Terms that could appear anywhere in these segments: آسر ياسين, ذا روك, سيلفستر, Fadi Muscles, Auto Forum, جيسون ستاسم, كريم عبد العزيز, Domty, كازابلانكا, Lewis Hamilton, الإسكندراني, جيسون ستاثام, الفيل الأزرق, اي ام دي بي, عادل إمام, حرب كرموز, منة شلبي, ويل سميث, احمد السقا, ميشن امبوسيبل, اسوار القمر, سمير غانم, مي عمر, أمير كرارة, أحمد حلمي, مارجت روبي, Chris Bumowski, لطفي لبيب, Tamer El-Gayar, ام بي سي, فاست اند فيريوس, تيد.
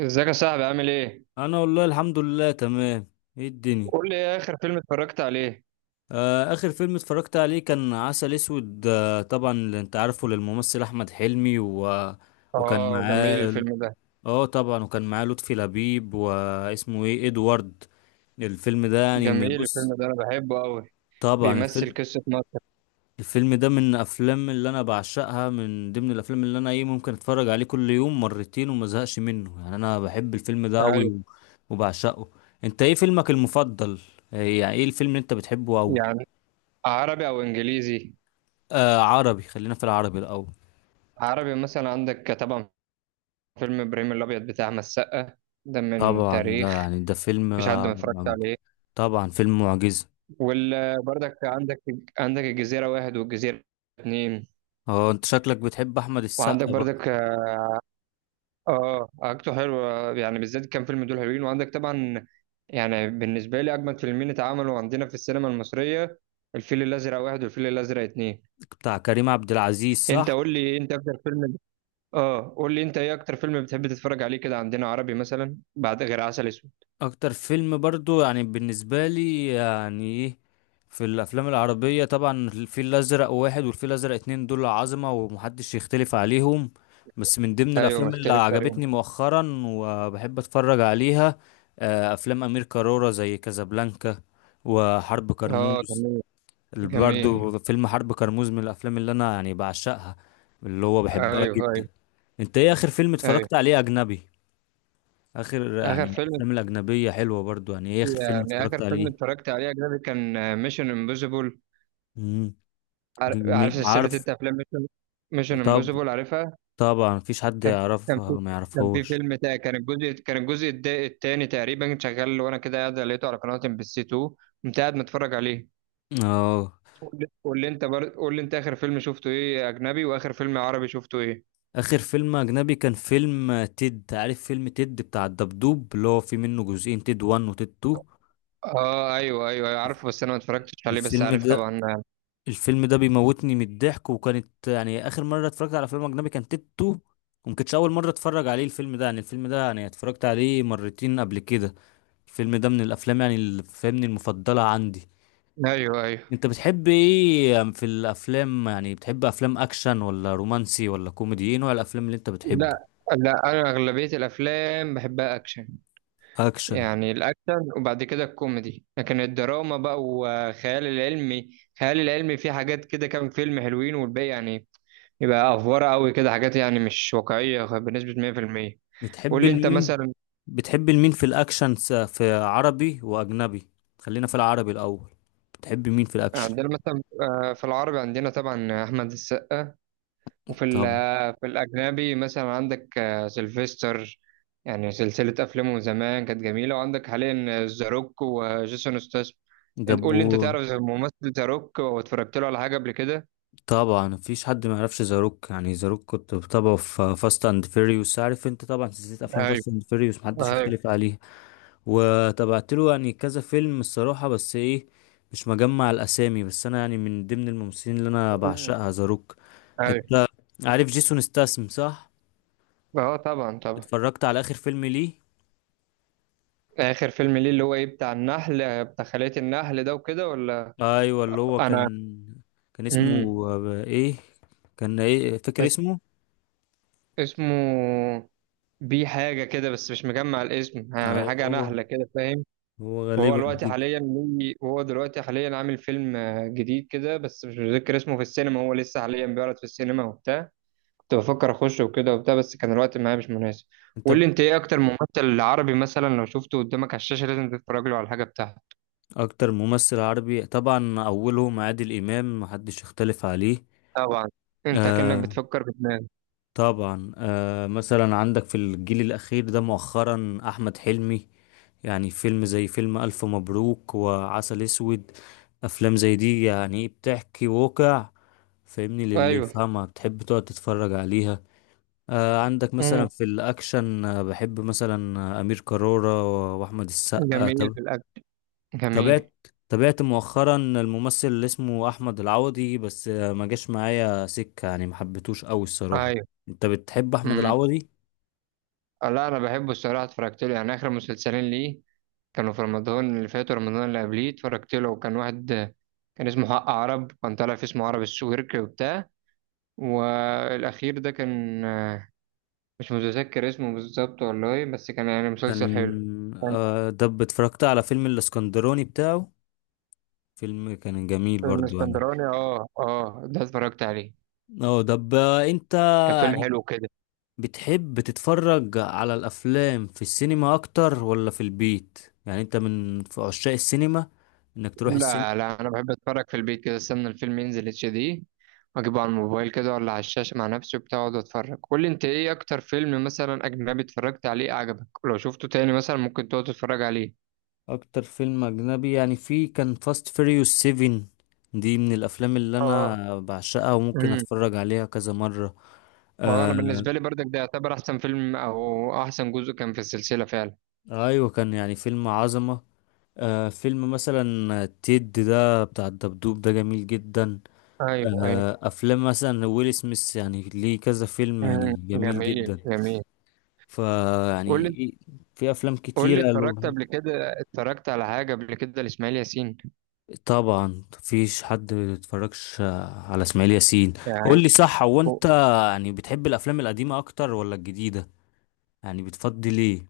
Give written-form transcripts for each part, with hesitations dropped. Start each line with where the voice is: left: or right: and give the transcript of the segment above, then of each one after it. right: ازيك يا صاحبي، عامل ايه؟
left: انا والله الحمد لله تمام. ايه الدنيا؟
right: قول لي، ايه اخر فيلم اتفرجت عليه؟
left: آه، اخر فيلم اتفرجت عليه كان عسل اسود. آه طبعا اللي انت عارفه للممثل احمد حلمي وكان
right: اه، جميل
left: معاه
right: الفيلم ده.
left: اه، طبعا وكان معاه لطفي لبيب واسمه ايه ادوارد. الفيلم ده يعني
right: جميل
left: بص.
right: الفيلم ده، انا بحبه قوي.
left: طبعا
right: بيمثل
left: الفيلم
right: قصة مصر.
left: الفيلم ده من افلام اللي انا بعشقها، من ضمن الافلام اللي انا ايه ممكن اتفرج عليه كل يوم مرتين وما ازهقش منه، يعني انا بحب الفيلم ده قوي
right: عارف.
left: وبعشقه. انت ايه فيلمك المفضل؟ إيه يعني ايه الفيلم اللي انت بتحبه قوي؟
right: يعني، عربي او انجليزي؟
left: آه، عربي، خلينا في العربي الاول.
right: عربي مثلا، عندك طبعا فيلم ابراهيم الابيض بتاع احمد السقا، ده من
left: طبعا ده
right: تاريخ.
left: يعني ده فيلم
right: مفيش حد ما اتفرجش عليه.
left: طبعا فيلم معجزة.
right: وبرضك عندك الجزيرة واحد والجزيرة اتنين.
left: اه انت شكلك بتحب احمد
right: وعندك
left: السقا بقى.
right: برضك، حاجته حلوة يعني، بالذات كام فيلم دول حلوين. وعندك طبعا، يعني بالنسبة لي أجمد فيلمين اتعملوا عندنا في السينما المصرية، الفيل الأزرق واحد والفيل الأزرق اتنين.
left: بتاع كريم عبد العزيز
right: أنت
left: صح؟
right: قول لي أنت أكتر فيلم اه قول لي أنت، إيه أكتر فيلم بتحب تتفرج عليه كده عندنا، عربي مثلا، بعد غير عسل أسود؟
left: اكتر فيلم برضو يعني بالنسبه لي يعني ايه، في الافلام العربيه طبعا الفيل الازرق واحد والفيل الازرق اتنين، دول عظمه ومحدش يختلف عليهم. بس من ضمن
right: أيوه، ما
left: الافلام اللي
right: اختلفت عليهم.
left: عجبتني مؤخرا وبحب اتفرج عليها، افلام امير كرارة زي كازابلانكا وحرب
right: اه،
left: كرموز،
right: جميل.
left: اللي
right: جميل.
left: برضو فيلم حرب كرموز من الافلام اللي انا يعني بعشقها، اللي هو
right: أيوه،
left: بحبها جدا.
right: أيوه.
left: انت ايه اخر فيلم
right: أيوه.
left: اتفرجت عليه اجنبي؟ اخر
right: آخر
left: يعني
right: فيلم
left: افلام الاجنبيه حلوه برضو، يعني ايه اخر فيلم
right: يعني آخر
left: اتفرجت
right: فيلم
left: عليه؟
right: اتفرجت عليه أجنبي كان ميشن امبوسيبل.
left: امم،
right: عارف، عارف
left: جميل،
right: سلسلة
left: عارف،
right: أنت أفلام. ميشن
left: طب.
right: امبوسيبل، عارفها.
left: طبعا مفيش حد
right: كان كان في
left: يعرفها ما
right: كان في
left: يعرفهوش.
right: فيلم تا- كان الجزء التاني تقريبا شغال، وانا كده قاعد لقيته على قناة MBC 2. قمت قاعد متفرج عليه.
left: اه،
right: قول لي انت، اخر فيلم شفته ايه اجنبي، واخر فيلم عربي شفته ايه؟
left: اخر فيلم اجنبي كان فيلم تيد، عارف فيلم تيد بتاع الدبدوب اللي هو في منه جزئين، تيد 1 وتيد 2.
right: اه، ايوه، ايوه، أيوة، عارفه، بس انا ما اتفرجتش عليه، بس
left: الفيلم
right: عارف
left: ده
right: طبعا.
left: الفيلم ده بيموتني من الضحك، وكانت يعني اخر مره اتفرجت على فيلم اجنبي كان تيد 2، وما كانتش اول مره اتفرج عليه الفيلم ده، يعني الفيلم ده يعني اتفرجت عليه مرتين قبل كده. الفيلم ده من الافلام يعني اللي فاهمني المفضله عندي.
right: ايوه، ايوه.
left: انت بتحب ايه في الافلام؟ يعني بتحب افلام اكشن ولا رومانسي ولا كوميدي؟ ايه نوع الافلام اللي انت بتحبه؟
right: لا، لا، انا اغلبيه الافلام بحبها اكشن.
left: اكشن؟
right: يعني الاكشن، وبعد كده الكوميدي، لكن الدراما بقى، والخيال العلمي، الخيال العلمي فيه حاجات كده، كام فيلم حلوين، والباقي يعني يبقى افواره قوي كده، حاجات يعني مش واقعيه بنسبه 100%. قول
left: بتحب
right: لي انت
left: المين؟
right: مثلا.
left: في الاكشن في عربي واجنبي؟ خلينا في العربي الاول. بتحب مين في الاكشن؟
right: عندنا مثلا، في العربي عندنا طبعا احمد السقا، وفي ال-
left: طبعا.
right: آه، في الاجنبي مثلا عندك، سيلفستر، يعني سلسله افلامه من زمان كانت جميله. وعندك حاليا ذا روك وجيسون ستاثام. انت قول
left: دبو.
right: لي، انت تعرف زي الممثل ذا روك واتفرجت له على حاجه قبل كده؟
left: طبعا مفيش حد ما يعرفش زاروك، يعني زاروك كنت بتابعه في فاست اند فيريوس، عارف انت طبعا سلسله افلام
right: ايوه،
left: فاست اند فيريوس محدش
right: ايوه.
left: يختلف عليها. وتابعت له يعني كذا فيلم، الصراحة بس ايه، مش مجمع الاسامي، بس انا يعني من ضمن الممثلين اللي انا
right: مم.
left: بعشقها ذا روك.
right: ايوه.
left: انت عارف جيسون ستاسم صح؟
right: اه، طبعا، طبعا.
left: اتفرجت على اخر فيلم ليه؟
right: اخر فيلم ليه اللي هو ايه، بتاع خلية النحل ده وكده، ولا؟
left: ايوه اللي هو كان،
right: انا
left: كان
right: امم
left: اسمه ايه كان ايه فاكر
right: اس-
left: اسمه؟
right: اسمه بي حاجة كده، بس مش مجمع الاسم، يعني
left: ايوه
right: حاجة
left: هو،
right: نهلة كده، فاهم؟
left: هو غالبا جدا.
right: وهو دلوقتي حاليا عامل فيلم جديد كده، بس مش متذكر اسمه. في السينما، هو لسه حاليا بيعرض في السينما وبتاع. كنت بفكر اخشه وكده وبتاع، بس كان الوقت معايا مش مناسب.
left: انت
right: قول لي
left: ب-
right: انت، ايه اكتر ممثل عربي مثلا لو شفته قدامك على الشاشة لازم تتفرج له على الحاجة بتاعته؟
left: اكتر ممثل عربي طبعا اولهم عادل امام، محدش يختلف عليه.
right: طبعا. انت كأنك
left: آه،
right: بتفكر بدماغك.
left: طبعا. آه مثلا عندك في الجيل الأخير ده مؤخرا أحمد حلمي، يعني فيلم زي فيلم ألف مبروك وعسل أسود، أفلام زي دي يعني بتحكي واقع، فاهمني للي
right: ايوه.
left: يفهمها بتحب تقعد تتفرج عليها. آه عندك مثلا
right: مم.
left: في الأكشن، آه بحب مثلا أمير كرارة وأحمد
right: جميل
left: السقا.
right: في الاكل. جميل.
left: تابعت تابعت مؤخرا الممثل اللي اسمه احمد العوضي بس ما جاش معايا سكة، يعني ما حبيتوش قوي الصراحة.
right: ايوه.
left: انت بتحب احمد
right: مم.
left: العوضي؟
right: لا، انا بحبه الصراحه، اتفرجت له يعني اخر مسلسلين ليه، كانوا في رمضان اللي فات ورمضان اللي قبليه. اتفرجت له وكان واحد، كان اسمه حق عرب، كان طالع في اسمه عرب السويرك وبتاع. والاخير ده كان، مش متذكر اسمه بالظبط والله، بس كان يعني مسلسل حلو.
left: كان
right: كان
left: ده اتفرجت على فيلم الاسكندراني بتاعه، فيلم كان جميل
right: فيلم
left: برضو يعني.
right: اسكندراني، اه، اه، ده اتفرجت عليه.
left: اه طب انت
right: كان فيلم
left: يعني
right: حلو كده.
left: بتحب تتفرج على الافلام في السينما اكتر ولا في البيت؟ يعني انت من في عشاق السينما انك تروح
right: لا،
left: السينما؟
right: لا، انا بحب اتفرج في البيت كده، استنى الفيلم ينزل HD، واجيبه على الموبايل كده ولا على الشاشه مع نفسي وبتاع، واقعد اتفرج. قول لي انت، ايه اكتر فيلم مثلا اجنبي اتفرجت عليه عجبك لو شفته تاني مثلا ممكن تقعد تتفرج عليه؟
left: اكتر فيلم اجنبي يعني في كان فاست فيريوس 7، دي من الافلام اللي
right: اه.
left: انا بعشقها وممكن
right: امم.
left: اتفرج عليها كذا مرة.
right: هو انا
left: آه
right: بالنسبه لي برضك ده يعتبر احسن فيلم، او احسن جزء كان في السلسله فعلا.
left: ايوه كان يعني فيلم عظمة. آه فيلم مثلا تيد ده بتاع الدبدوب ده جميل جدا.
right: ايوه، ايوه.
left: آه افلام مثلا ويل سميث يعني ليه كذا فيلم يعني
right: امم.
left: جميل
right: جميل،
left: جدا.
right: جميل. قول
left: فيعني
right: لي،
left: في افلام كتيرة له.
right: اتفرجت على حاجه قبل كده لاسماعيل ياسين؟
left: طبعا مفيش حد ما بيتفرجش على اسماعيل ياسين.
right: يعني
left: قول لي صح، هو انت يعني بتحب الافلام القديمه اكتر ولا الجديده؟ يعني بتفضل ايه؟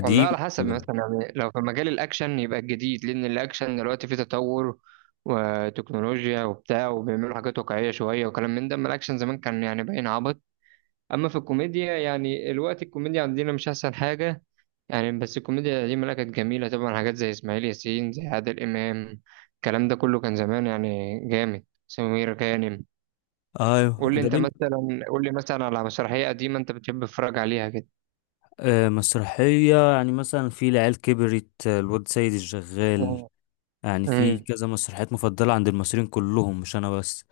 right: والله على حسب،
left: ولا لا؟
right: مثلا يعني لو في مجال الأكشن يبقى الجديد، لأن الأكشن دلوقتي فيه تطور وتكنولوجيا وبتاع، وبيعملوا حاجات واقعية شوية وكلام من ده. أما الأكشن زمان كان يعني باين عبط. أما في الكوميديا يعني الوقت، الكوميديا عندنا مش أحسن حاجة يعني، بس الكوميديا القديمة لا، كانت جميلة طبعا، حاجات زي إسماعيل ياسين، زي عادل إمام. الكلام ده كله كان زمان يعني جامد، سمير غانم.
left: ايوه ده بنت.
right: قول لي مثلا على مسرحية قديمة أنت بتحب تتفرج عليها كده؟
left: آه مسرحيه يعني مثلا في العيال كبرت، الواد سيد الشغال،
right: مم.
left: يعني في
right: مم.
left: كذا مسرحيات مفضله عند المصريين كلهم، مش انا بس.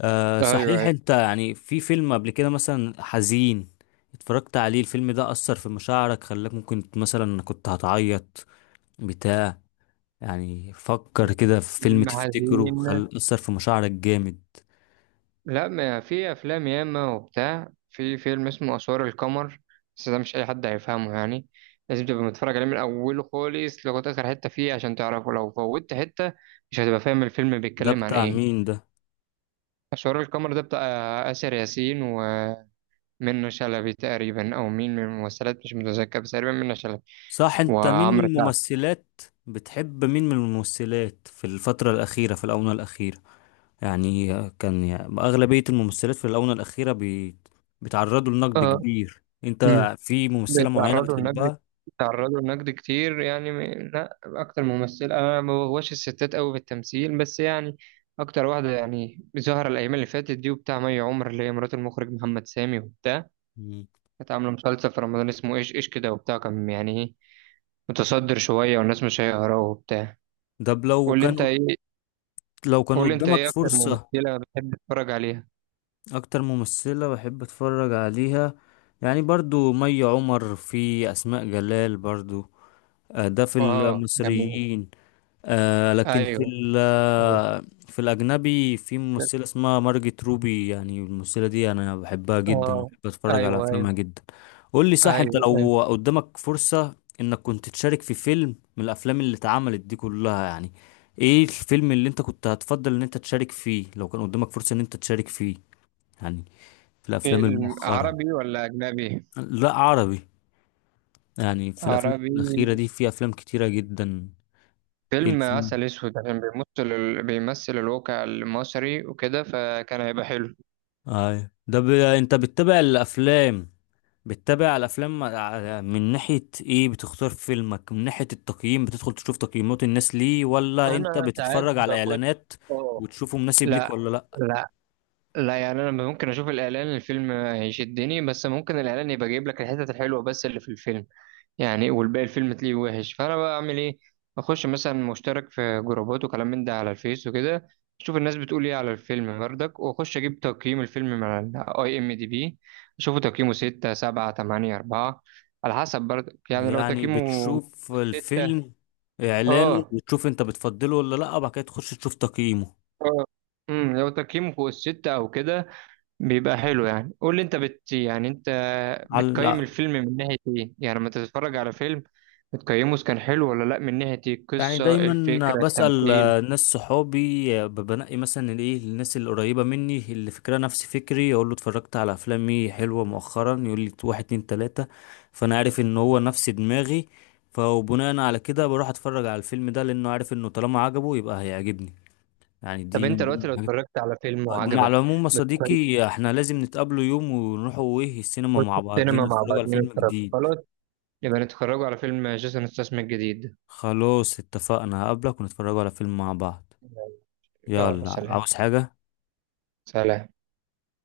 left: آه صحيح
right: أيوه.
left: انت يعني في فيلم قبل كده مثلا حزين اتفرجت عليه، الفيلم ده اثر في مشاعرك، خلاك ممكن مثلا كنت هتعيط بتاع، يعني فكر كده في فيلم
right: فيلم
left: تفتكره
right: حزين؟
left: خل أثر في مشاعرك جامد.
right: لا، ما في، افلام ياما وبتاع. في فيلم اسمه اسوار القمر، بس ده مش اي حد هيفهمه يعني. لازم تبقى متفرج عليه من اوله خالص لغايه اخر حته فيه عشان تعرفه، لو فوتت حته مش هتبقى فاهم الفيلم
left: ده
right: بيتكلم عن
left: بتاع
right: ايه.
left: مين ده؟
right: اسوار القمر ده بتاع آسر ياسين ومنة شلبي تقريبا، او مين من الممثلات مش متذكر، بس تقريبا منة شلبي
left: صح انت مين من
right: وعمرو سعد.
left: الممثلات بتحب مين من الممثلات في الفترة الأخيرة؟ في الآونة الأخيرة يعني كان يعني أغلبية الممثلات في الآونة الأخيرة بيتعرضوا لنقد
right: اه.
left: كبير. انت في ممثلة معينة
right: بيتعرضوا لنقد
left: بتحبها؟
right: بيتعرضوا لنقد كتير، يعني لا، اكتر ممثله، انا ما بغواش الستات قوي في التمثيل، بس يعني اكتر واحده يعني ظاهره الايام اللي فاتت دي وبتاع، مي عمر، اللي هي مرات المخرج محمد سامي وبتاع.
left: مم.
right: كانت عامله مسلسل في رمضان اسمه ايش ايش كده وبتاع، كان يعني ايه، متصدر شويه، والناس مش هيقراه وبتاع.
left: ده ب- لو
right: قول لي
left: كان
right: انت ايه
left: قد- لو كان
right: قول لي انت،
left: قدامك
right: ايه اكتر
left: فرصة.
right: ممثله بتحب تتفرج عليها؟
left: أكتر ممثلة بحب أتفرج عليها، يعني برضو مي عمر، في أسماء جلال برضو. آه، ده في
right: اه، جميل.
left: المصريين. آه، لكن في
right: ايوه.
left: ال-
right: اه.
left: آه، في الأجنبي في ممثلة اسمها مارجت روبي، يعني الممثلة دي أنا بحبها جدا وبحب أتفرج على
right: ايوه،
left: أفلامها
right: ايوه،
left: جدا. قول لي صح أنت
right: ايوه، ايوه.
left: لو قدامك فرصة إنك كنت تشارك في فيلم من الأفلام اللي اتعملت دي كلها، يعني إيه الفيلم اللي أنت كنت هتفضل إن أنت تشارك فيه لو كان قدامك فرصة إن أنت تشارك فيه يعني في الأفلام
right: فيلم
left: المؤخرة؟
right: عربي ولا اجنبي؟
left: لا عربي. يعني في الأفلام الأخيرة
right: عربي.
left: دي في أفلام كتيرة جدا. إيه
right: فيلم
left: الفيلم؟
right: عسل اسود، عشان بيمثل الواقع المصري وكده، فكان هيبقى حلو.
left: انت بتتابع الافلام من ناحية ايه بتختار فيلمك؟ من ناحية التقييم بتدخل تشوف تقييمات الناس ليه ولا انت
right: انا ساعات
left: بتتفرج على
right: بخش.
left: اعلانات
right: اه.
left: وتشوفه مناسب ليك
right: لا،
left: ولا لا؟
right: لا، لا، يعني انا ممكن اشوف الاعلان الفيلم هيشدني، بس ممكن الاعلان يبقى جايب لك الحتت الحلوه بس اللي في الفيلم، يعني والباقي الفيلم تلاقيه وحش، فانا بقى اعمل ايه؟ اخش مثلا، مشترك في جروبات وكلام من ده على الفيس وكده، اشوف الناس بتقول ايه على الفيلم بردك، واخش اجيب تقييم الفيلم من IMDb، اشوفه تقييمه 6 7 8 4، على حسب بردك، يعني لو
left: يعني
right: تقييمه
left: بتشوف
right: 6،
left: الفيلم اعلانه
right: اه،
left: وتشوف انت بتفضله ولا لا وبعد كده تخش تشوف تقييمه
right: اه، امم، لو تقييمه فوق الستة او كده بيبقى حلو يعني. قول لي انت، بت يعني انت
left: على؟
right: بتقيم الفيلم من ناحية ايه؟ يعني لما تتفرج على فيلم بتقيمه اذا كان حلو ولا لا من ناحية ايه؟
left: يعني
right: القصة،
left: دايما
right: الفكرة،
left: بسأل
right: التمثيل؟
left: ناس صحابي، بنقي مثلا الايه الناس القريبة مني اللي فكرها نفس فكري، اقول له اتفرجت على افلام ايه حلوة مؤخرا، يقول لي واحد اتنين تلاتة، فانا عارف ان هو نفس دماغي، فبناء على كده بروح اتفرج على الفيلم ده لانه عارف انه طالما عجبه يبقى هيعجبني. يعني
right: طب
left: دي
right: انت
left: من
right: دلوقتي
left: ضمن
right: لو
left: الحاجات.
right: اتفرجت على فيلم
left: مع
right: وعجبك
left: العموم يا
right: بتقيم.
left: صديقي احنا لازم نتقابله يوم ونروحوا ايه السينما
right: خش
left: مع
right: السينما
left: بعضينا
right: مع
left: نتفرجوا على
right: بعضين
left: فيلم
right: نتفرج،
left: جديد.
right: خلاص، يبقى نتفرجوا على فيلم جيسون ستاثام الجديد.
left: خلاص اتفقنا، هقابلك ونتفرجوا على فيلم مع بعض.
right: يلا،
left: يلا،
right: سلام.
left: عاوز حاجة؟
right: سلام.